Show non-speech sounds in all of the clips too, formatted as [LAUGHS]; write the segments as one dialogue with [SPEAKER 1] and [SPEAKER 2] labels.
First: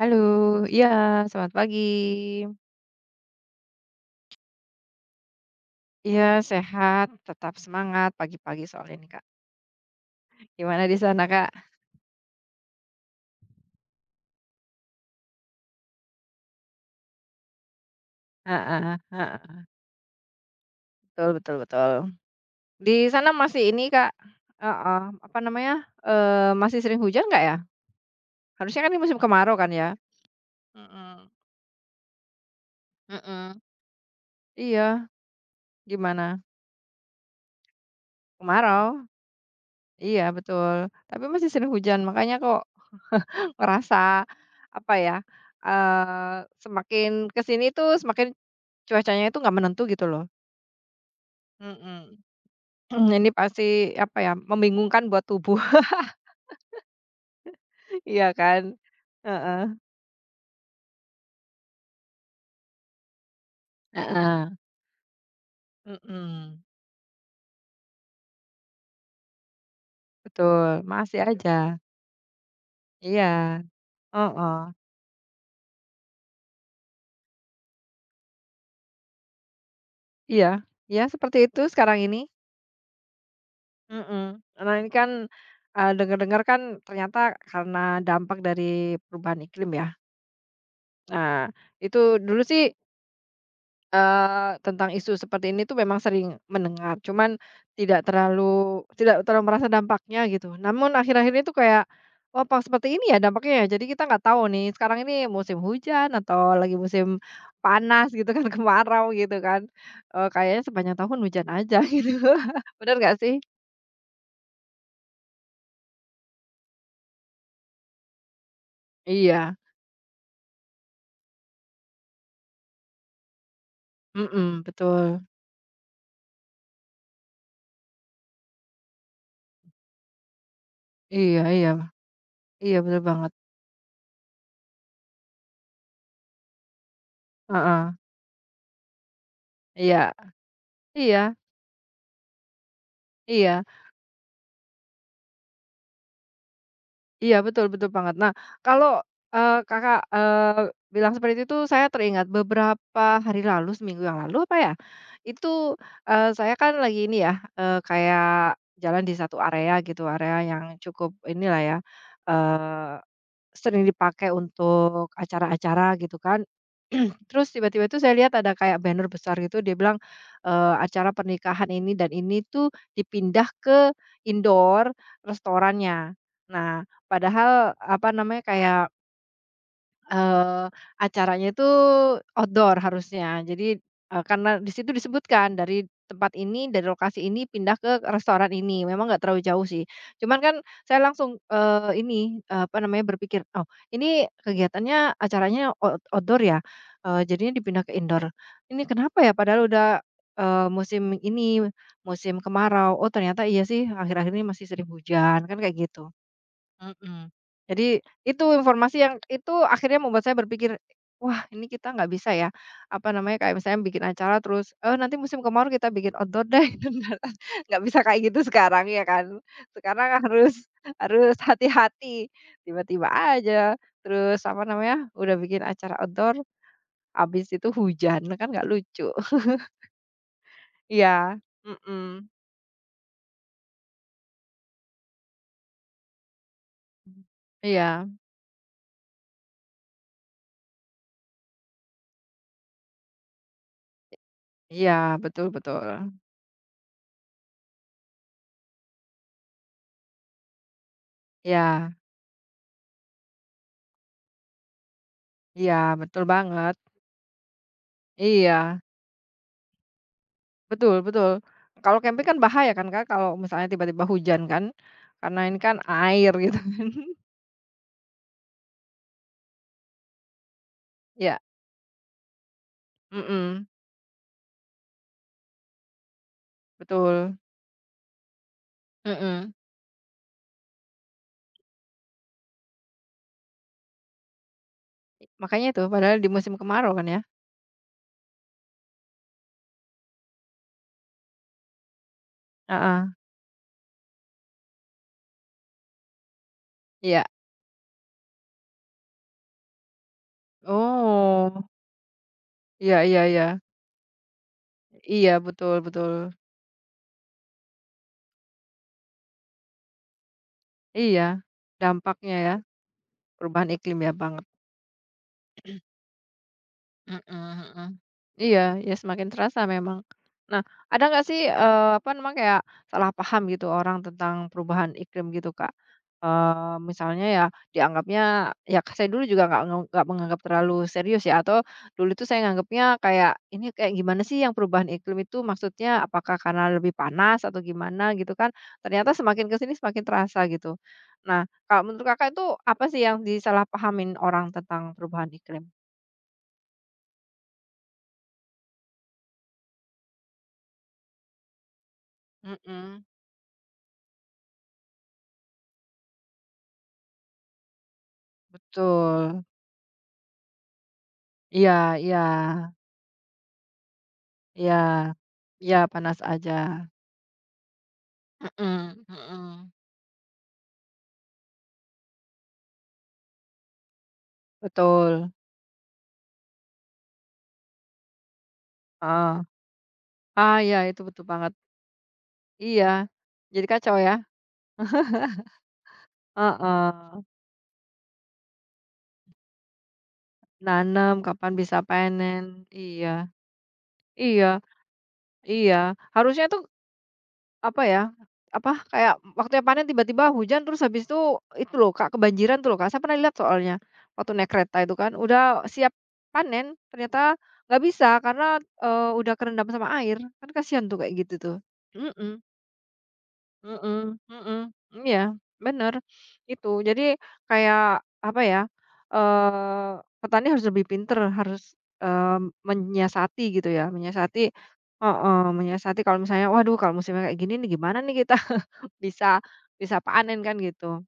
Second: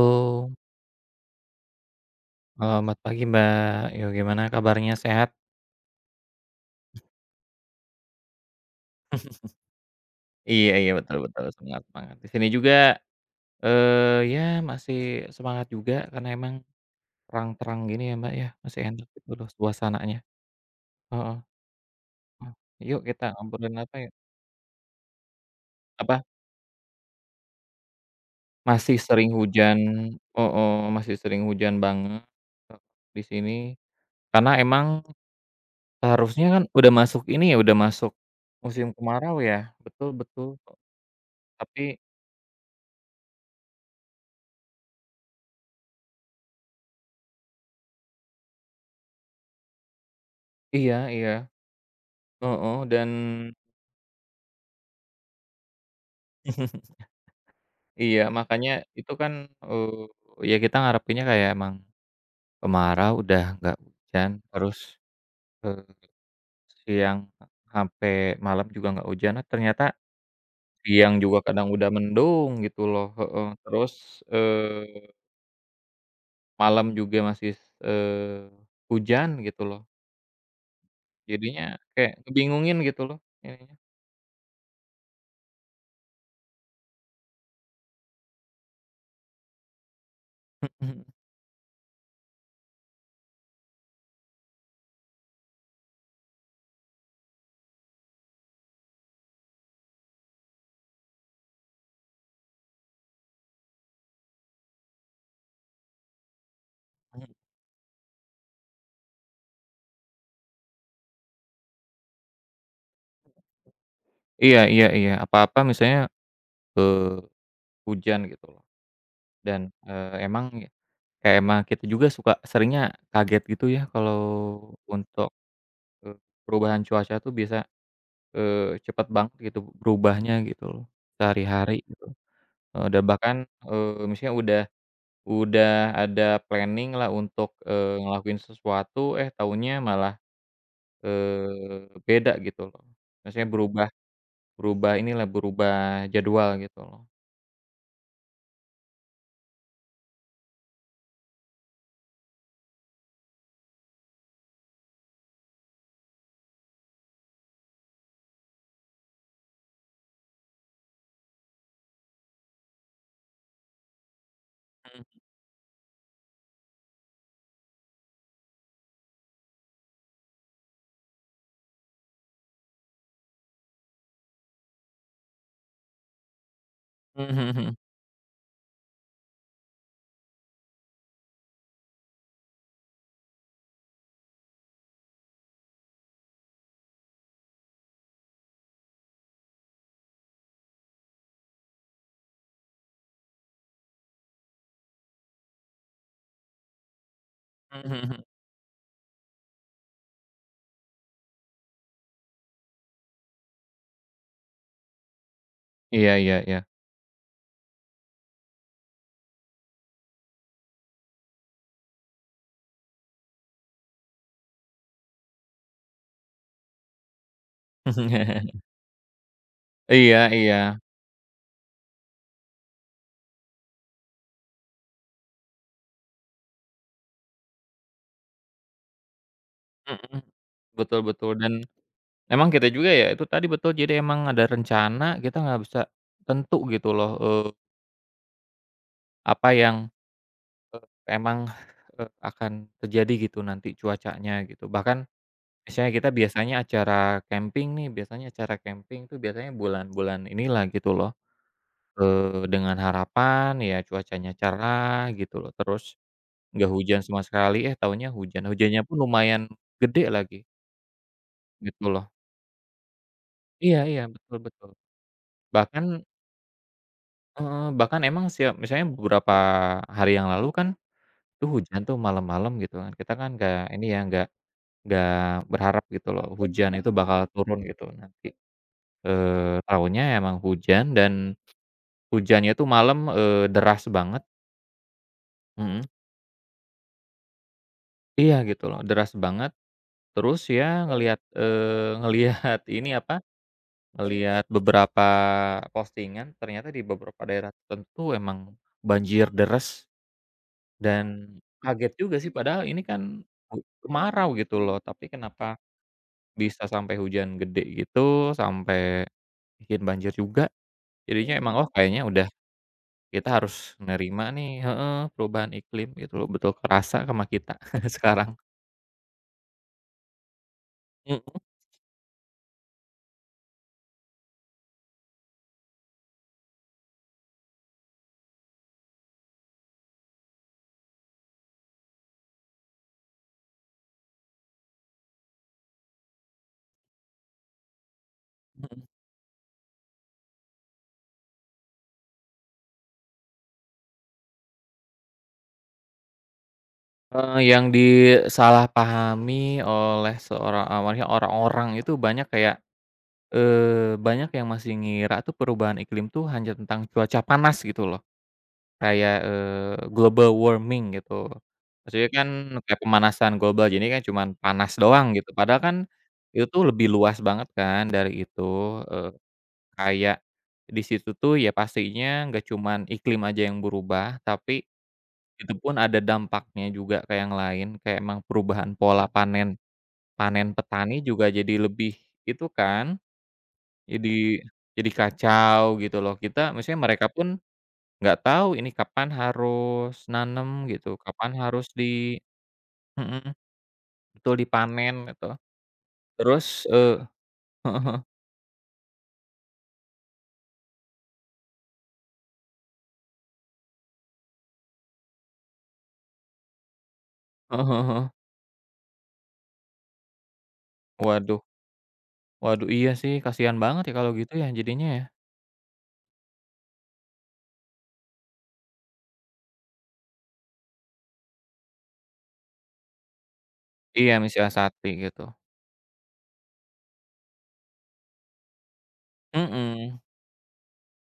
[SPEAKER 1] Halo, iya selamat pagi.
[SPEAKER 2] selamat pagi Mbak. Yo, gimana kabarnya, sehat?
[SPEAKER 1] Iya sehat, tetap semangat pagi-pagi soalnya nih, Kak.
[SPEAKER 2] Iya
[SPEAKER 1] Gimana
[SPEAKER 2] iya,
[SPEAKER 1] di
[SPEAKER 2] betul
[SPEAKER 1] sana,
[SPEAKER 2] betul,
[SPEAKER 1] Kak?
[SPEAKER 2] semangat semangat. Di sini juga, Eh ya masih semangat juga karena emang terang-terang gini ya, Mbak, ya, masih
[SPEAKER 1] Heeh
[SPEAKER 2] enak gitu
[SPEAKER 1] heeh,
[SPEAKER 2] loh suasananya.
[SPEAKER 1] betul
[SPEAKER 2] Heeh
[SPEAKER 1] betul betul.
[SPEAKER 2] heeh. Yuk
[SPEAKER 1] Di
[SPEAKER 2] kita
[SPEAKER 1] sana masih
[SPEAKER 2] ngobrolin
[SPEAKER 1] ini,
[SPEAKER 2] apa ya?
[SPEAKER 1] Kak, heeh, apa namanya,
[SPEAKER 2] Apa,
[SPEAKER 1] Masih sering hujan nggak ya? Harusnya kan
[SPEAKER 2] masih
[SPEAKER 1] ini musim
[SPEAKER 2] sering
[SPEAKER 1] kemarau kan
[SPEAKER 2] hujan.
[SPEAKER 1] ya?
[SPEAKER 2] Oh oh, masih
[SPEAKER 1] Mhm
[SPEAKER 2] sering hujan banget di sini.
[SPEAKER 1] mhm,
[SPEAKER 2] Karena emang
[SPEAKER 1] iya, gimana?
[SPEAKER 2] seharusnya kan udah masuk ini ya, udah masuk musim
[SPEAKER 1] Kemarau?
[SPEAKER 2] kemarau ya, betul
[SPEAKER 1] Iya
[SPEAKER 2] betul,
[SPEAKER 1] betul, tapi masih sering hujan
[SPEAKER 2] tapi
[SPEAKER 1] makanya kok [LAUGHS] ngerasa apa ya, Eh semakin ke sini tuh semakin cuacanya itu nggak menentu gitu loh.
[SPEAKER 2] iya iya.
[SPEAKER 1] Mhm.
[SPEAKER 2] Heeh, dan
[SPEAKER 1] [CLEARS THROAT] Ini pasti, apa ya, membingungkan buat tubuh,
[SPEAKER 2] [LAUGHS]
[SPEAKER 1] [LAUGHS]
[SPEAKER 2] iya,
[SPEAKER 1] iya kan?
[SPEAKER 2] makanya itu kan,
[SPEAKER 1] Heeh,
[SPEAKER 2] ya kita ngarepinnya kayak emang kemarau, udah nggak hujan,
[SPEAKER 1] heeh.
[SPEAKER 2] terus, eee,
[SPEAKER 1] Mhm.
[SPEAKER 2] siang sampai malam juga nggak hujan, eh, ternyata
[SPEAKER 1] Betul,
[SPEAKER 2] siang
[SPEAKER 1] masih
[SPEAKER 2] juga
[SPEAKER 1] aja.
[SPEAKER 2] kadang udah mendung gitu loh,
[SPEAKER 1] Iya,
[SPEAKER 2] heeh, terus,
[SPEAKER 1] heeh,
[SPEAKER 2] eee, malam juga masih, eee, hujan gitu loh.
[SPEAKER 1] iya iya seperti itu
[SPEAKER 2] Jadinya
[SPEAKER 1] sekarang
[SPEAKER 2] kayak
[SPEAKER 1] ini.
[SPEAKER 2] kebingungin gitu loh ininya.
[SPEAKER 1] Mhm. Nah ini kan, dengar-dengar kan ternyata karena dampak dari perubahan iklim ya.
[SPEAKER 2] [LAUGHS]
[SPEAKER 1] Nah, itu dulu sih. Tentang isu seperti ini tuh memang sering mendengar, cuman tidak terlalu tidak terlalu merasa dampaknya gitu. Namun akhir-akhir ini tuh kayak, "Oh, apa seperti ini ya dampaknya ya?" Jadi kita nggak tahu nih sekarang ini musim hujan atau lagi musim panas gitu kan, [LAUGHS] kemarau gitu kan. Kayaknya sepanjang tahun hujan aja [LAUGHS] gitu. Bener nggak sih?
[SPEAKER 2] Iya iya iya, apa-apa misalnya hujan gitu loh
[SPEAKER 1] Iya,
[SPEAKER 2] dan, emang kayak emang kita juga suka seringnya kaget gitu ya kalau
[SPEAKER 1] mhm, betul.
[SPEAKER 2] untuk, eee, perubahan cuaca tuh bisa cepet banget gitu berubahnya gitu loh,
[SPEAKER 1] Iya iya,
[SPEAKER 2] sehari-hari gitu,
[SPEAKER 1] iya bener
[SPEAKER 2] dan
[SPEAKER 1] banget.
[SPEAKER 2] bahkan, misalnya udah ada planning-lah untuk,
[SPEAKER 1] Heeh.
[SPEAKER 2] ngelakuin sesuatu, eh taunya
[SPEAKER 1] Iya,
[SPEAKER 2] malah,
[SPEAKER 1] iya,
[SPEAKER 2] beda gitu loh. Maksudnya
[SPEAKER 1] iya.
[SPEAKER 2] berubah berubah inilah, berubah jadwal gitu loh.
[SPEAKER 1] Iya, betul betul banget. Nah, kalau, Kakak, bilang seperti itu saya teringat beberapa hari lalu, seminggu yang lalu apa ya, itu, saya kan lagi ini ya, kayak jalan di satu area gitu, area yang cukup inilah ya, sering dipakai untuk
[SPEAKER 2] [LAUGHS]
[SPEAKER 1] acara-acara gitu kan. [CLEARS THROAT] Terus tiba-tiba itu saya lihat ada kayak banner besar gitu dia bilang, acara pernikahan ini dan ini tuh dipindah ke indoor restorannya. Nah,
[SPEAKER 2] Mhm, mhm
[SPEAKER 1] padahal
[SPEAKER 2] mhm,
[SPEAKER 1] apa namanya, kayak Eee, acaranya itu outdoor harusnya. Jadi, karena di situ disebutkan dari tempat ini, dari lokasi ini pindah ke restoran ini. Memang nggak terlalu jauh sih. Cuman kan saya langsung, ini, apa namanya, berpikir, "Oh, ini kegiatannya, acaranya outdoor ya? Jadinya dipindah
[SPEAKER 2] mhm
[SPEAKER 1] ke
[SPEAKER 2] mhm mhm.
[SPEAKER 1] indoor. Ini kenapa ya? Padahal udah, musim ini, musim kemarau. Oh, ternyata iya sih akhir-akhir ini masih sering hujan." Kan kayak gitu.
[SPEAKER 2] Iya iya iya.
[SPEAKER 1] Mhm. Jadi itu informasi yang itu akhirnya membuat saya berpikir, "Wah, ini kita nggak bisa ya," apa namanya, kayak misalnya bikin acara terus, "Oh, nanti musim kemarau kita bikin outdoor deh." [LAUGHS] Nggak bisa kayak gitu
[SPEAKER 2] [LAUGHS]
[SPEAKER 1] sekarang ya kan. Sekarang
[SPEAKER 2] Iya
[SPEAKER 1] harus
[SPEAKER 2] iya.
[SPEAKER 1] harus hati-hati, tiba-tiba aja, terus apa namanya, udah bikin acara outdoor, habis itu hujan, kan nggak lucu. [LAUGHS]
[SPEAKER 2] Mhm. Betul betul
[SPEAKER 1] Iya,
[SPEAKER 2] dan
[SPEAKER 1] mhm,
[SPEAKER 2] emang kita juga ya, itu tadi betul jadi emang ada rencana kita nggak bisa tentu gitu loh,
[SPEAKER 1] iya,
[SPEAKER 2] apa yang, eee, emang, akan terjadi gitu nanti cuacanya gitu.
[SPEAKER 1] iya,
[SPEAKER 2] Bahkan
[SPEAKER 1] betul betul.
[SPEAKER 2] misalnya kita biasanya acara camping nih, biasanya acara camping tuh biasanya bulan-bulan inilah gitu loh,
[SPEAKER 1] Iya,
[SPEAKER 2] dengan harapan ya cuacanya cerah gitu loh,
[SPEAKER 1] iya,
[SPEAKER 2] terus
[SPEAKER 1] betul
[SPEAKER 2] nggak
[SPEAKER 1] banget.
[SPEAKER 2] hujan sama sekali, eh taunya hujan,
[SPEAKER 1] Iya.
[SPEAKER 2] hujannya pun lumayan gede lagi
[SPEAKER 1] Betul betul.
[SPEAKER 2] gitu
[SPEAKER 1] Kalau
[SPEAKER 2] loh.
[SPEAKER 1] camping kan bahaya kan, Kak, kalau misalnya
[SPEAKER 2] Iya iya,
[SPEAKER 1] tiba-tiba
[SPEAKER 2] betul
[SPEAKER 1] hujan kan,
[SPEAKER 2] betul.
[SPEAKER 1] karena ini kan
[SPEAKER 2] Bahkan
[SPEAKER 1] air gitu.
[SPEAKER 2] heeh, bahkan emang siap misalnya beberapa hari yang lalu kan,
[SPEAKER 1] [LAUGHS] Ya,
[SPEAKER 2] tuh hujan tuh malam-malam gitu kan, kita kan nggak
[SPEAKER 1] mhm,
[SPEAKER 2] ini ya, nggak berharap gitu loh hujan itu bakal
[SPEAKER 1] betul,
[SPEAKER 2] turun gitu nanti.
[SPEAKER 1] mhm.
[SPEAKER 2] Taunya emang hujan dan hujannya tuh malam, deras banget.
[SPEAKER 1] Makanya itu,
[SPEAKER 2] Mhm,
[SPEAKER 1] padahal di musim kemarau kan ya?
[SPEAKER 2] iya gitu loh, deras banget, terus ya ngelihat, ngelihat [LAUGHS] ini
[SPEAKER 1] Heeh,
[SPEAKER 2] apa, ngelihat beberapa postingan ternyata di beberapa
[SPEAKER 1] iya.
[SPEAKER 2] daerah tertentu emang banjir deres. Dan
[SPEAKER 1] Oh,
[SPEAKER 2] kaget juga sih padahal ini
[SPEAKER 1] iya iya
[SPEAKER 2] kan
[SPEAKER 1] iya.
[SPEAKER 2] u kemarau gitu loh, tapi
[SPEAKER 1] Iya,
[SPEAKER 2] kenapa
[SPEAKER 1] betul betul.
[SPEAKER 2] bisa sampai hujan gede gitu, sampai bikin banjir juga.
[SPEAKER 1] Iya,
[SPEAKER 2] Jadinya emang, oh kayaknya udah
[SPEAKER 1] dampaknya ya,
[SPEAKER 2] kita harus
[SPEAKER 1] perubahan iklim ya,
[SPEAKER 2] nerima
[SPEAKER 1] banget.
[SPEAKER 2] nih heeh, perubahan iklim gitu loh, betul kerasa
[SPEAKER 1] Mhm
[SPEAKER 2] sama kita
[SPEAKER 1] mhm.
[SPEAKER 2] [LAUGHS] sekarang.
[SPEAKER 1] Iya, ya semakin terasa memang. Nah, ada
[SPEAKER 2] Mhm,
[SPEAKER 1] nggak sih, apa namanya, kayak salah paham gitu orang tentang perubahan iklim gitu, Kak? Misalnya ya dianggapnya ya saya dulu juga nggak menganggap terlalu serius ya, atau dulu itu saya nganggapnya kayak, "Ini kayak gimana sih yang perubahan iklim itu maksudnya? Apakah karena lebih panas atau gimana?" Gitu kan. Ternyata semakin ke sini semakin terasa gitu. Nah, kalau menurut Kakak itu apa sih yang disalahpahamin orang tentang perubahan iklim?
[SPEAKER 2] yang disalahpahami oleh orang-orang itu banyak kayak,
[SPEAKER 1] Mhm.
[SPEAKER 2] banyak yang masih ngira tuh perubahan iklim tuh hanya tentang cuaca panas gitu loh. Kayak,
[SPEAKER 1] Betul.
[SPEAKER 2] global warming gitu.
[SPEAKER 1] Iya
[SPEAKER 2] Maksudnya
[SPEAKER 1] iya
[SPEAKER 2] kan kayak pemanasan global, jadi kan cuman
[SPEAKER 1] iya.
[SPEAKER 2] panas doang gitu, padahal kan
[SPEAKER 1] Iya, panas
[SPEAKER 2] itu
[SPEAKER 1] aja.
[SPEAKER 2] tuh lebih luas banget kan dari itu,
[SPEAKER 1] Mhm
[SPEAKER 2] eee,
[SPEAKER 1] mhm.
[SPEAKER 2] kayak di situ tuh ya pastinya nggak cuman iklim aja yang berubah, tapi
[SPEAKER 1] Betul,
[SPEAKER 2] itu pun ada dampaknya juga ke yang lain, kayak emang perubahan pola
[SPEAKER 1] heeh.
[SPEAKER 2] panen panen
[SPEAKER 1] Ah, iya
[SPEAKER 2] petani
[SPEAKER 1] itu betul
[SPEAKER 2] juga
[SPEAKER 1] banget.
[SPEAKER 2] jadi lebih itu
[SPEAKER 1] Iya,
[SPEAKER 2] kan,
[SPEAKER 1] jadi kacau ya.
[SPEAKER 2] jadi jadi
[SPEAKER 1] [LAUGHS]
[SPEAKER 2] kacau gitu loh. Kita maksudnya mereka
[SPEAKER 1] Heeh,
[SPEAKER 2] pun nggak tahu ini kapan harus nanem gitu,
[SPEAKER 1] nanam
[SPEAKER 2] kapan
[SPEAKER 1] kapan
[SPEAKER 2] harus
[SPEAKER 1] bisa
[SPEAKER 2] di
[SPEAKER 1] panen. Iya
[SPEAKER 2] mhm, betul
[SPEAKER 1] iya
[SPEAKER 2] dipanen gitu.
[SPEAKER 1] iya. Harusnya tuh
[SPEAKER 2] Terus,
[SPEAKER 1] apa
[SPEAKER 2] heeh heeh,
[SPEAKER 1] ya, apa, kayak waktunya panen tiba-tiba hujan terus habis itu loh Kak, kebanjiran tuh loh Kak, saya pernah lihat soalnya, waktu naik kereta itu kan, udah siap panen, ternyata
[SPEAKER 2] heeh
[SPEAKER 1] nggak
[SPEAKER 2] heeh heeh.
[SPEAKER 1] bisa karena, udah kerendam sama air, kan kasihan tuh
[SPEAKER 2] [LAUGHS]
[SPEAKER 1] kayak gitu
[SPEAKER 2] Waduh
[SPEAKER 1] tuh. Mhm.
[SPEAKER 2] waduh iya sih kasihan banget ya kalau
[SPEAKER 1] Mhm
[SPEAKER 2] gitu ya
[SPEAKER 1] mhm,
[SPEAKER 2] jadinya ya.
[SPEAKER 1] iya bener itu. Jadi kayak apa ya, petani harus lebih pinter, harus, eee, menyiasati gitu ya,
[SPEAKER 2] Iya
[SPEAKER 1] menyiasati
[SPEAKER 2] mensiasati gitu.
[SPEAKER 1] heeh, menyiasati kalau misalnya, "Waduh kalau musimnya kayak gini nih gimana nih kita [LAUGHS] bisa bisa
[SPEAKER 2] Mhm,
[SPEAKER 1] panen kan," gitu.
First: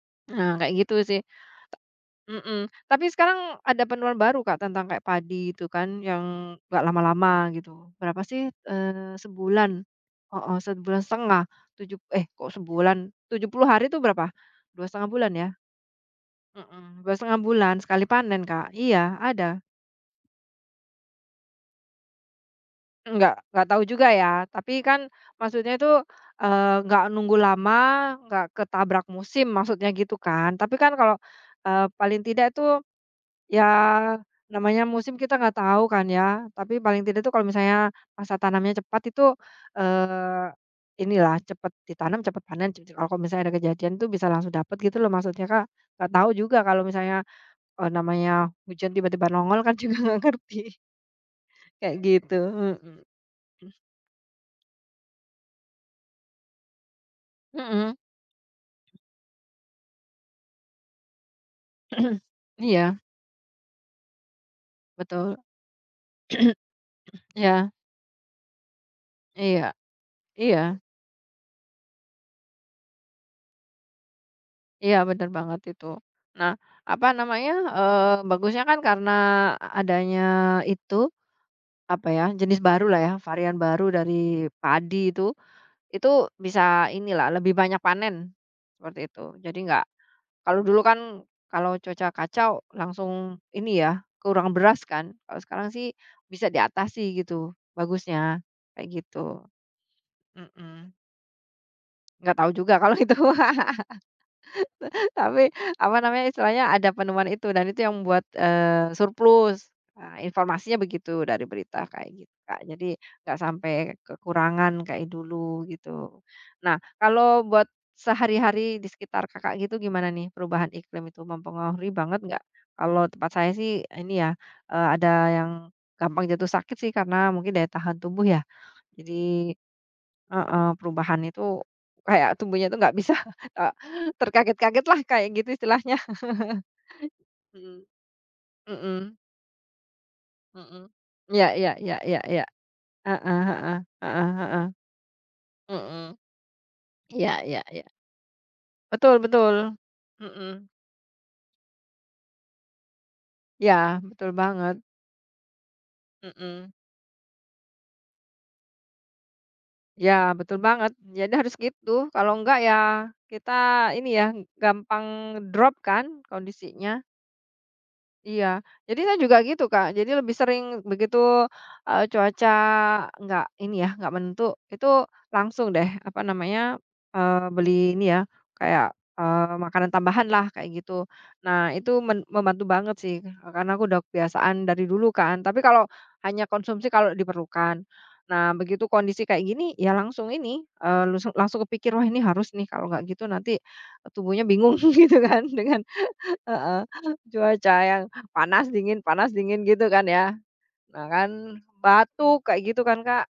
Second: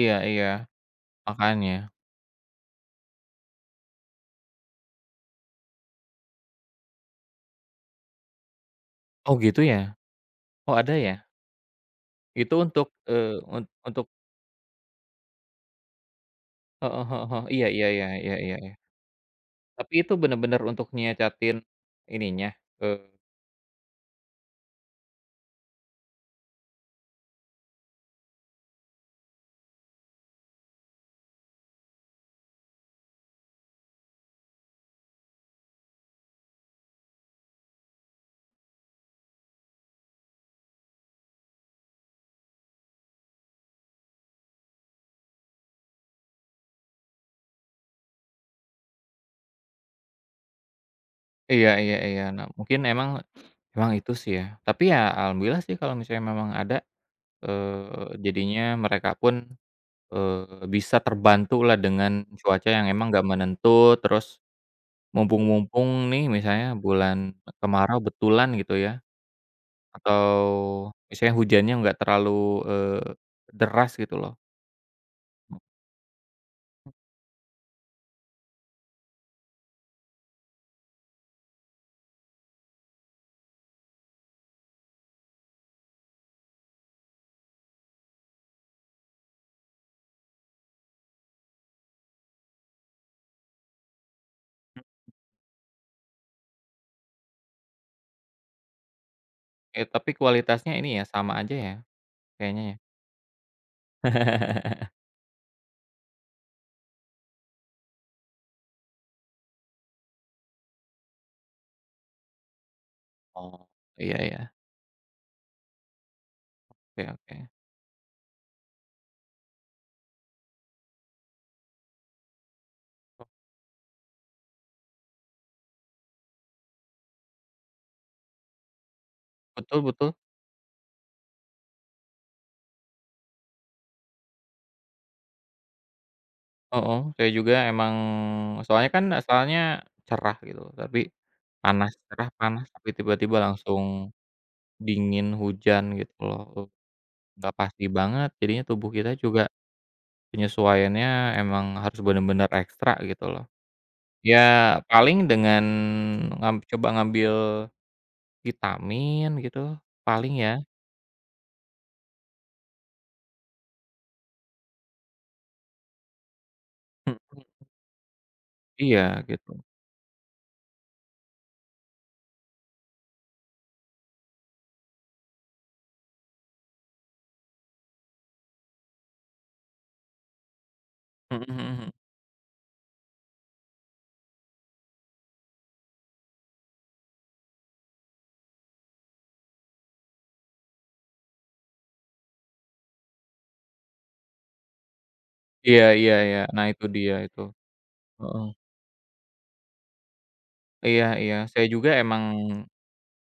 [SPEAKER 2] iya iya
[SPEAKER 1] Nah, kayak gitu sih.
[SPEAKER 2] makanya.
[SPEAKER 1] Mhm, tapi sekarang ada penemuan baru, Kak, tentang kayak padi itu kan yang nggak lama-lama gitu. Berapa sih,
[SPEAKER 2] Oh gitu
[SPEAKER 1] sebulan
[SPEAKER 2] ya?
[SPEAKER 1] oh oh,
[SPEAKER 2] Oh ada
[SPEAKER 1] sebulan
[SPEAKER 2] ya?
[SPEAKER 1] setengah, tujuh eh, kok
[SPEAKER 2] Itu untuk,
[SPEAKER 1] sebulan, tujuh
[SPEAKER 2] un
[SPEAKER 1] puluh hari itu
[SPEAKER 2] untuk
[SPEAKER 1] berapa? 2,5 bulan ya? Mm-mm.
[SPEAKER 2] heeh
[SPEAKER 1] dua
[SPEAKER 2] heeh
[SPEAKER 1] setengah
[SPEAKER 2] heeh, iya
[SPEAKER 1] bulan
[SPEAKER 2] iya
[SPEAKER 1] sekali
[SPEAKER 2] iya iya
[SPEAKER 1] panen,
[SPEAKER 2] iya
[SPEAKER 1] Kak.
[SPEAKER 2] iya.
[SPEAKER 1] Iya, ada.
[SPEAKER 2] Tapi itu bener-bener untuk nyiacatin ininya, eee
[SPEAKER 1] Nggak tahu juga ya, tapi kan maksudnya itu, nggak nunggu lama, nggak ketabrak musim maksudnya gitu kan. Tapi kan kalau, paling tidak itu. Ya, namanya musim kita nggak tahu kan ya, tapi paling tidak tuh kalau misalnya masa tanamnya cepat itu, eee, inilah cepat ditanam, cepat panen, kalau kalau misalnya ada kejadian tuh bisa langsung dapet gitu loh maksudnya, Kak. Nggak tahu juga kalau misalnya, namanya hujan tiba-tiba nongol kan [LAUGHS] juga nggak ngerti,
[SPEAKER 2] Iya
[SPEAKER 1] [LAUGHS] kayak
[SPEAKER 2] iya iya.
[SPEAKER 1] gitu,
[SPEAKER 2] Nah, mungkin
[SPEAKER 1] mhm,
[SPEAKER 2] emang emang itu sih ya. Tapi ya alhamdulillah sih kalau misalnya memang ada,
[SPEAKER 1] mhm,
[SPEAKER 2] jadinya mereka pun, bisa terbantu lah dengan
[SPEAKER 1] [CLEARS THROAT]
[SPEAKER 2] cuaca yang
[SPEAKER 1] iya,
[SPEAKER 2] emang nggak menentu, terus
[SPEAKER 1] betul,
[SPEAKER 2] mumpung-mumpung nih misalnya bulan
[SPEAKER 1] iya
[SPEAKER 2] kemarau betulan gitu ya,
[SPEAKER 1] iya
[SPEAKER 2] atau
[SPEAKER 1] iya
[SPEAKER 2] misalnya hujannya nggak terlalu, eee, deras gitu loh.
[SPEAKER 1] iya, bener banget itu. Nah, apa namanya, bagusnya kan karena adanya itu apa ya, jenis baru lah ya, varian baru dari padi itu bisa inilah lebih banyak panen, seperti itu. Jadi nggak kalau dulu kan kalau cuaca kacau langsung ini ya, kurang beras kan. Kalau sekarang sih bisa diatasi gitu bagusnya, kayak gitu.
[SPEAKER 2] Eh, tapi kualitasnya
[SPEAKER 1] Mhm,
[SPEAKER 2] ini ya sama aja ya
[SPEAKER 1] nggak tahu juga
[SPEAKER 2] kayaknya ya?
[SPEAKER 1] kalau itu. [LAUGHS]
[SPEAKER 2] [LAUGHS]
[SPEAKER 1] Tapi, apa namanya, istilahnya ada penemuan itu dan itu yang membuat, surplus. Nah, informasinya begitu dari berita kayak gitu, Kak. Jadi nggak
[SPEAKER 2] Oh,
[SPEAKER 1] sampai
[SPEAKER 2] iya iya.
[SPEAKER 1] kekurangan kayak dulu gitu. Nah,
[SPEAKER 2] Oke oke.
[SPEAKER 1] kalau buat sehari-hari di sekitar Kakak gitu gimana nih perubahan iklim itu mempengaruhi banget nggak? Kalau tempat saya sih ini ya, ada yang gampang jatuh sakit sih karena mungkin daya tahan tubuh ya. Jadi
[SPEAKER 2] Betul betul.
[SPEAKER 1] heeh, perubahan itu kayak tumbuhnya tuh nggak bisa, [LAUGHS] eee, terkaget-kaget lah kayak gitu istilahnya.
[SPEAKER 2] Heeh, saya juga
[SPEAKER 1] Mhm.
[SPEAKER 2] emang soalnya kan
[SPEAKER 1] Mhm,
[SPEAKER 2] asalnya cerah gitu,
[SPEAKER 1] mhm.
[SPEAKER 2] tapi
[SPEAKER 1] Iya iya
[SPEAKER 2] panas,
[SPEAKER 1] iya iya
[SPEAKER 2] cerah,
[SPEAKER 1] iya.
[SPEAKER 2] panas, tapi tiba-tiba
[SPEAKER 1] Heeh heeh,
[SPEAKER 2] langsung
[SPEAKER 1] heeh heeh,
[SPEAKER 2] dingin, hujan gitu
[SPEAKER 1] mhm.
[SPEAKER 2] loh,
[SPEAKER 1] Iya
[SPEAKER 2] nggak
[SPEAKER 1] iya iya.
[SPEAKER 2] pasti banget, jadinya tubuh kita
[SPEAKER 1] Betul
[SPEAKER 2] juga
[SPEAKER 1] betul. Mhm.
[SPEAKER 2] penyesuaiannya emang harus bener-bener ekstra gitu loh.
[SPEAKER 1] Ya, betul banget.
[SPEAKER 2] Ya paling dengan
[SPEAKER 1] Mhm.
[SPEAKER 2] coba ngambil vitamin gitu,
[SPEAKER 1] Ya,
[SPEAKER 2] paling ya.
[SPEAKER 1] betul banget. Jadi harus gitu, kalau enggak ya kita ini ya, gampang drop kan kondisinya.
[SPEAKER 2] Mhm,
[SPEAKER 1] Iya, jadi
[SPEAKER 2] iya
[SPEAKER 1] saya juga
[SPEAKER 2] gitu.
[SPEAKER 1] gitu, Kak. Jadi lebih sering begitu, cuaca nggak ini ya, nggak menentu, itu langsung deh, apa namanya, beli ini ya, kayak, makanan tambahan lah, kayak gitu.
[SPEAKER 2] Mhm
[SPEAKER 1] Nah,
[SPEAKER 2] mhm mhm.
[SPEAKER 1] itu membantu banget sih, karena aku udah kebiasaan dari dulu kan. Tapi kalau hanya konsumsi kalau diperlukan. Nah, begitu kondisi kayak gini, ya langsung ini, langsung kepikir, "Wah, ini harus nih, kalau nggak gitu nanti tubuhnya bingung," [LAUGHS] gitu kan, dengan
[SPEAKER 2] Iya iya iya, nah
[SPEAKER 1] heeh,
[SPEAKER 2] itu dia itu.
[SPEAKER 1] cuaca yang
[SPEAKER 2] Heeh.
[SPEAKER 1] panas dingin gitu kan ya. Nah
[SPEAKER 2] Iya
[SPEAKER 1] kan
[SPEAKER 2] iya, saya juga emang.
[SPEAKER 1] batuk kayak gitu kan, Kak,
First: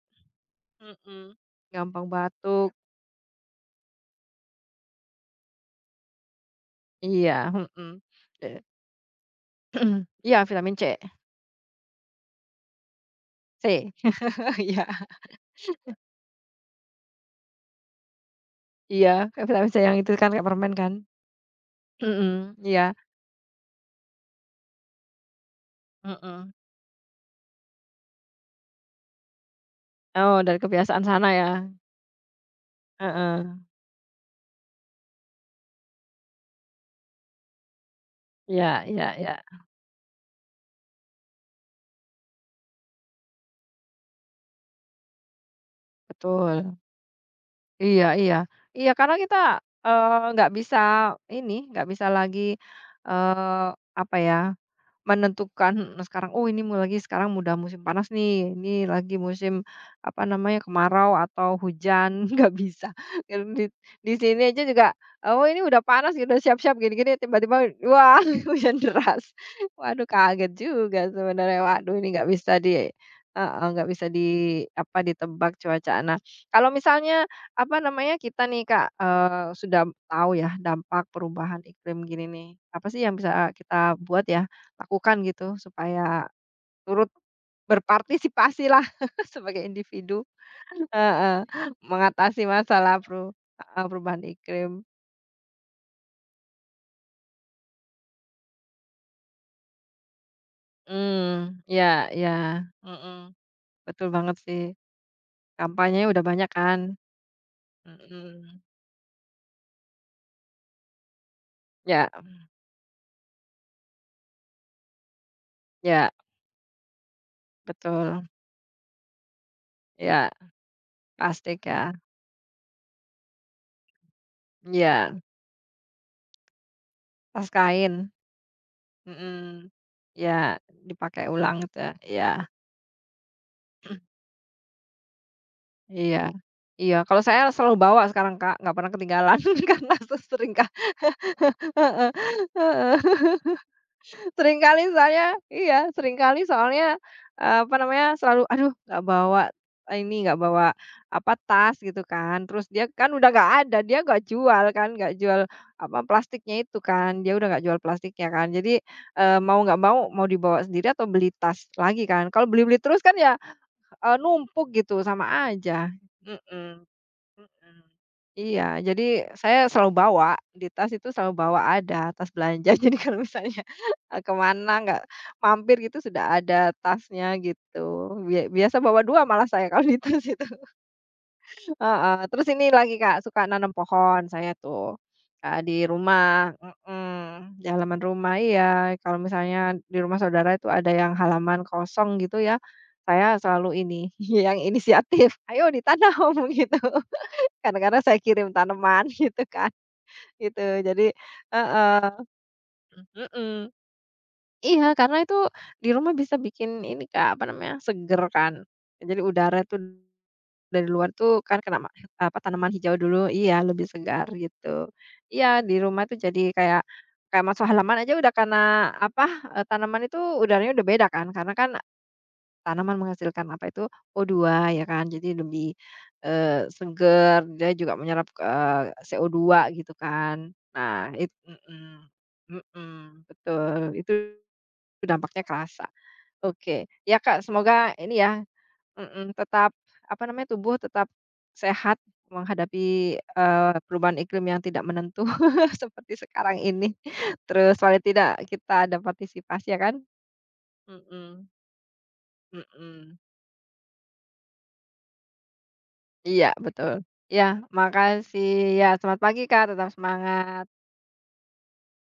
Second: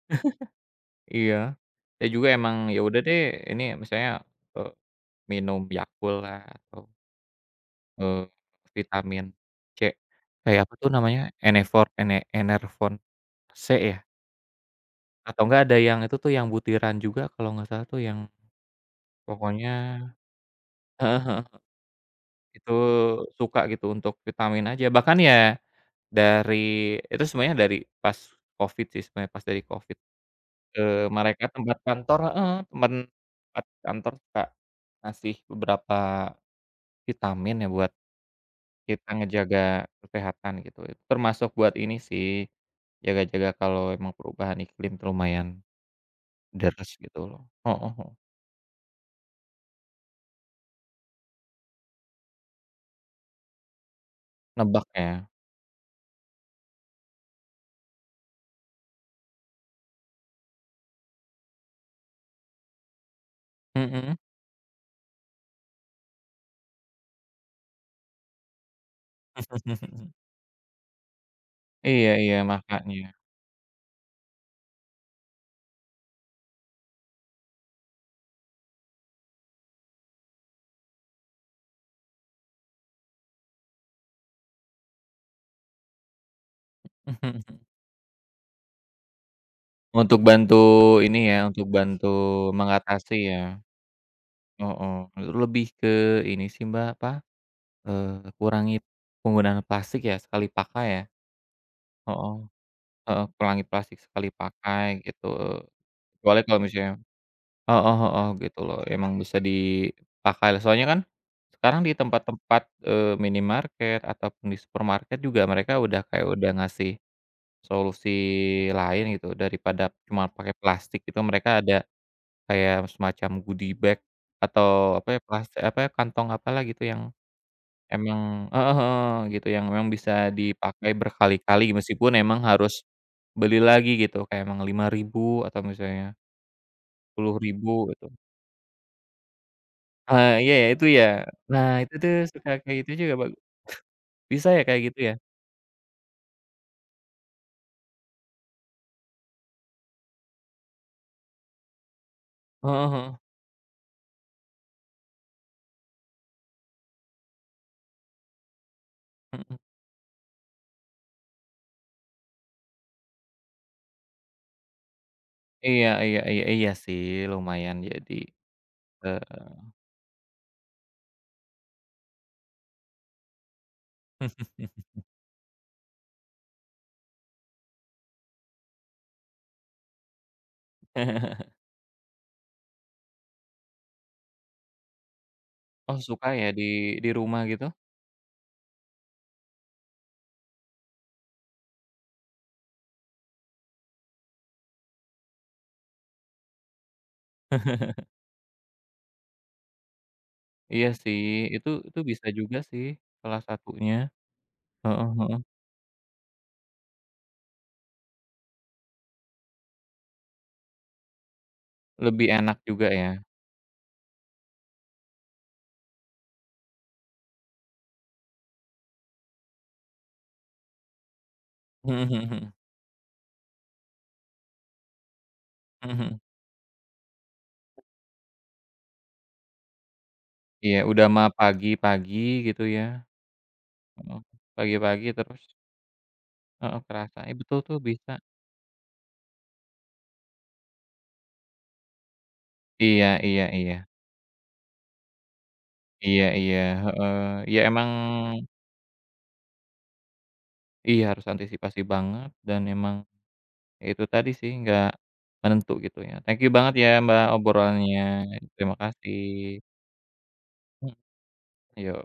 [SPEAKER 2] Iya,
[SPEAKER 1] mhm, gampang
[SPEAKER 2] saya juga emang
[SPEAKER 1] batuk
[SPEAKER 2] ya udah deh ini misalnya, eee, minum Yakult lah atau,
[SPEAKER 1] iya, mhm,
[SPEAKER 2] eee,
[SPEAKER 1] eee,
[SPEAKER 2] vitamin C,
[SPEAKER 1] [CLEARS THROAT] iya
[SPEAKER 2] kayak apa
[SPEAKER 1] vitamin C,
[SPEAKER 2] tuh namanya, Enefor Ene Enervon C
[SPEAKER 1] C
[SPEAKER 2] ya?
[SPEAKER 1] [LAUGHS] iya
[SPEAKER 2] Atau enggak ada yang itu tuh yang butiran juga kalau nggak salah tuh yang
[SPEAKER 1] iya kayak vitamin C yang itu
[SPEAKER 2] pokoknya
[SPEAKER 1] kan kayak permen kan,
[SPEAKER 2] heeh heeh,
[SPEAKER 1] mhm,
[SPEAKER 2] itu
[SPEAKER 1] iya,
[SPEAKER 2] suka gitu untuk vitamin aja, bahkan ya
[SPEAKER 1] mhm,
[SPEAKER 2] dari itu sebenarnya dari pas Covid sih sebenarnya, pas dari Covid,
[SPEAKER 1] oh dari kebiasaan sana
[SPEAKER 2] mereka
[SPEAKER 1] ya,
[SPEAKER 2] tempat kantor heeh, temen
[SPEAKER 1] heeh,
[SPEAKER 2] tempat kantor suka ngasih beberapa vitamin ya buat
[SPEAKER 1] iya iya
[SPEAKER 2] kita
[SPEAKER 1] iya
[SPEAKER 2] ngejaga kesehatan gitu. Itu termasuk buat ini sih, jaga-jaga kalau emang perubahan iklim tuh lumayan
[SPEAKER 1] betul,
[SPEAKER 2] deres gitu loh. Heeh
[SPEAKER 1] iya
[SPEAKER 2] heeh,
[SPEAKER 1] iya iya karena kita, nggak bisa ini, nggak bisa lagi, eee, apa ya,
[SPEAKER 2] nebak ya.
[SPEAKER 1] menentukan, "Hmm, nah sekarang, oh ini lagi sekarang mudah musim panas nih, ini lagi musim, apa namanya, kemarau atau hujan, [LAUGHS] nggak bisa." Dan di
[SPEAKER 2] Mhm.
[SPEAKER 1] sini aja juga, oh ini udah panas, gitu, udah siap-siap gini-gini, tiba-tiba wah [LAUGHS] hujan deras. Waduh
[SPEAKER 2] [LAUGHS]
[SPEAKER 1] kaget juga sebenarnya, waduh ini
[SPEAKER 2] Iya
[SPEAKER 1] nggak
[SPEAKER 2] iya,
[SPEAKER 1] bisa di,
[SPEAKER 2] makanya.
[SPEAKER 1] heeh, nggak bisa di apa, ditebak cuaca. Nah, kalau misalnya, apa namanya, kita nih Kak, sudah tahu ya dampak perubahan iklim gini nih, apa sih yang bisa kita buat ya? Lakukan gitu supaya turut
[SPEAKER 2] [LAUGHS]
[SPEAKER 1] berpartisipasilah [LAUGHS] sebagai
[SPEAKER 2] Untuk
[SPEAKER 1] individu
[SPEAKER 2] bantu ini ya,
[SPEAKER 1] heeh,
[SPEAKER 2] untuk bantu
[SPEAKER 1] mengatasi masalah
[SPEAKER 2] mengatasi ya.
[SPEAKER 1] heeh, perubahan iklim.
[SPEAKER 2] Heeh, lebih ke ini sih Mbak, apa, kurangi penggunaan plastik ya, sekali pakai ya.
[SPEAKER 1] Mmm, ya, iya,
[SPEAKER 2] Heeh
[SPEAKER 1] mhm,
[SPEAKER 2] heeh, kurangi plastik
[SPEAKER 1] betul
[SPEAKER 2] sekali
[SPEAKER 1] banget sih,
[SPEAKER 2] pakai gitu,
[SPEAKER 1] kampanye udah
[SPEAKER 2] kecuali
[SPEAKER 1] banyak
[SPEAKER 2] kalau
[SPEAKER 1] kan,
[SPEAKER 2] misalnya heeh
[SPEAKER 1] mhm,
[SPEAKER 2] heeh, gitu loh, emang bisa dipakai lah soalnya kan sekarang di
[SPEAKER 1] ya,
[SPEAKER 2] tempat-tempat, minimarket ataupun di supermarket juga mereka udah
[SPEAKER 1] ya,
[SPEAKER 2] kayak udah ngasih solusi
[SPEAKER 1] betul,
[SPEAKER 2] lain gitu daripada cuma
[SPEAKER 1] ya
[SPEAKER 2] pakai plastik gitu mereka
[SPEAKER 1] plastik
[SPEAKER 2] ada
[SPEAKER 1] ya,
[SPEAKER 2] kayak semacam goodie bag atau apa
[SPEAKER 1] ya
[SPEAKER 2] ya plas apa ya, kantong apalah gitu yang
[SPEAKER 1] tas kain,
[SPEAKER 2] emang heeh heeh, gitu yang
[SPEAKER 1] mhm,
[SPEAKER 2] memang bisa
[SPEAKER 1] ya
[SPEAKER 2] dipakai
[SPEAKER 1] dipakai ulang
[SPEAKER 2] berkali-kali
[SPEAKER 1] itu ya,
[SPEAKER 2] meskipun
[SPEAKER 1] iya,
[SPEAKER 2] emang harus beli lagi gitu
[SPEAKER 1] [CLEARS THROAT]
[SPEAKER 2] kayak emang 5.000 atau misalnya
[SPEAKER 1] iya iya, kalau
[SPEAKER 2] sepuluh
[SPEAKER 1] saya
[SPEAKER 2] ribu
[SPEAKER 1] selalu bawa
[SPEAKER 2] gitu.
[SPEAKER 1] sekarang Kak, nggak pernah ketinggalan [LAUGHS] karena
[SPEAKER 2] Ah
[SPEAKER 1] sesering
[SPEAKER 2] iya ya, itu ya. Nah, itu
[SPEAKER 1] heeh
[SPEAKER 2] tuh suka kayak gitu
[SPEAKER 1] heeh.
[SPEAKER 2] juga bag bisa ya kayak
[SPEAKER 1] Seringkali
[SPEAKER 2] gitu ya?
[SPEAKER 1] soalnya iya, seringkali soalnya, apa namanya, selalu, "Aduh, nggak bawa ini, nggak bawa, apa, tas," gitu kan. Terus dia
[SPEAKER 2] Heeh
[SPEAKER 1] kan
[SPEAKER 2] heeh,
[SPEAKER 1] udah nggak ada, dia nggak jual kan, nggak jual, apa, plastiknya itu kan, dia udah nggak jual plastiknya kan. Jadi,
[SPEAKER 2] mhm.
[SPEAKER 1] mau nggak mau, mau dibawa sendiri atau beli tas lagi kan. Kalau beli-beli terus kan ya, numpuk gitu, sama
[SPEAKER 2] Iya
[SPEAKER 1] aja.
[SPEAKER 2] iya iya iya
[SPEAKER 1] Mhm.
[SPEAKER 2] sih, lumayan
[SPEAKER 1] Mhm.
[SPEAKER 2] jadi,
[SPEAKER 1] Iya, jadi
[SPEAKER 2] eee,
[SPEAKER 1] saya selalu bawa, di tas itu selalu bawa ada, tas belanja. [LAUGHS] Jadi kalau misalnya, eee, ke nggak mampir gitu sudah ada tasnya gitu. Biasa bawa 2 malah saya kalau di tas itu. [LAUGHS]
[SPEAKER 2] [LAUGHS]
[SPEAKER 1] Heeh, terus ini lagi, Kak, suka nanam pohon saya tuh, di
[SPEAKER 2] oh suka ya
[SPEAKER 1] rumah
[SPEAKER 2] di rumah
[SPEAKER 1] mhm, di
[SPEAKER 2] gitu?
[SPEAKER 1] halaman rumah iya, kalau misalnya di rumah saudara itu ada yang halaman kosong gitu ya, saya selalu ini, [LAUGHS] yang inisiatif, "Ayo ditanam," [LAUGHS] gitu. Kadang-kadang saya
[SPEAKER 2] [LAUGHS]
[SPEAKER 1] kirim tanaman [LAUGHS] gitu kan, gitu.
[SPEAKER 2] Iya
[SPEAKER 1] Jadi
[SPEAKER 2] sih, itu
[SPEAKER 1] heeh,
[SPEAKER 2] bisa juga sih
[SPEAKER 1] mmm,
[SPEAKER 2] salah
[SPEAKER 1] mhm.
[SPEAKER 2] satunya.
[SPEAKER 1] Iya,
[SPEAKER 2] Heeh
[SPEAKER 1] karena itu
[SPEAKER 2] heeh.
[SPEAKER 1] di rumah bisa bikin ini Kak, apa namanya, seger kan. Jadi udara tuh dari luar tuh kan kena
[SPEAKER 2] Lebih
[SPEAKER 1] apa,
[SPEAKER 2] enak
[SPEAKER 1] tanaman
[SPEAKER 2] juga
[SPEAKER 1] hijau
[SPEAKER 2] ya.
[SPEAKER 1] dulu
[SPEAKER 2] [LAUGHS]
[SPEAKER 1] iya, lebih segar gitu. Iya, di rumah tuh jadi kayak kayak masuk halaman aja udah karena apa, tanaman itu udaranya udah beda kan, karena kan
[SPEAKER 2] Mhm mhm mhm.
[SPEAKER 1] tanaman menghasilkan apa itu, O2 ya kan, jadi lebih,
[SPEAKER 2] Mhm mhm.
[SPEAKER 1] seger, dia juga menyerap, CO2 gitu kan.
[SPEAKER 2] Iya, udah
[SPEAKER 1] Nah
[SPEAKER 2] mah pagi-pagi
[SPEAKER 1] mhm,
[SPEAKER 2] gitu ya,
[SPEAKER 1] mhm, betul, itu
[SPEAKER 2] heeh. Pagi-pagi
[SPEAKER 1] dampaknya
[SPEAKER 2] terus
[SPEAKER 1] kerasa.
[SPEAKER 2] heeh,
[SPEAKER 1] Oke, ya
[SPEAKER 2] kerasa, iya
[SPEAKER 1] Kak,
[SPEAKER 2] betul tuh
[SPEAKER 1] semoga
[SPEAKER 2] bisa.
[SPEAKER 1] ini ya mhm, tetap apa namanya, tubuh tetap sehat
[SPEAKER 2] Iya
[SPEAKER 1] menghadapi,
[SPEAKER 2] iya iya.
[SPEAKER 1] perubahan iklim yang tidak menentu [LAUGHS] seperti
[SPEAKER 2] Iya iya,
[SPEAKER 1] sekarang ini.
[SPEAKER 2] heeh, ya
[SPEAKER 1] Terus
[SPEAKER 2] emang
[SPEAKER 1] paling tidak kita ada partisipasi ya kan?
[SPEAKER 2] iya harus
[SPEAKER 1] Mhm,
[SPEAKER 2] antisipasi banget dan emang
[SPEAKER 1] mhm.
[SPEAKER 2] ya itu tadi sih nggak menentu gitu ya. Thank
[SPEAKER 1] Iya
[SPEAKER 2] you banget ya
[SPEAKER 1] betul.
[SPEAKER 2] Mbak
[SPEAKER 1] Ya,
[SPEAKER 2] obrolannya,
[SPEAKER 1] makasih
[SPEAKER 2] terima
[SPEAKER 1] ya selamat
[SPEAKER 2] kasih.
[SPEAKER 1] pagi Kak, tetap semangat.
[SPEAKER 2] Mhm, yo.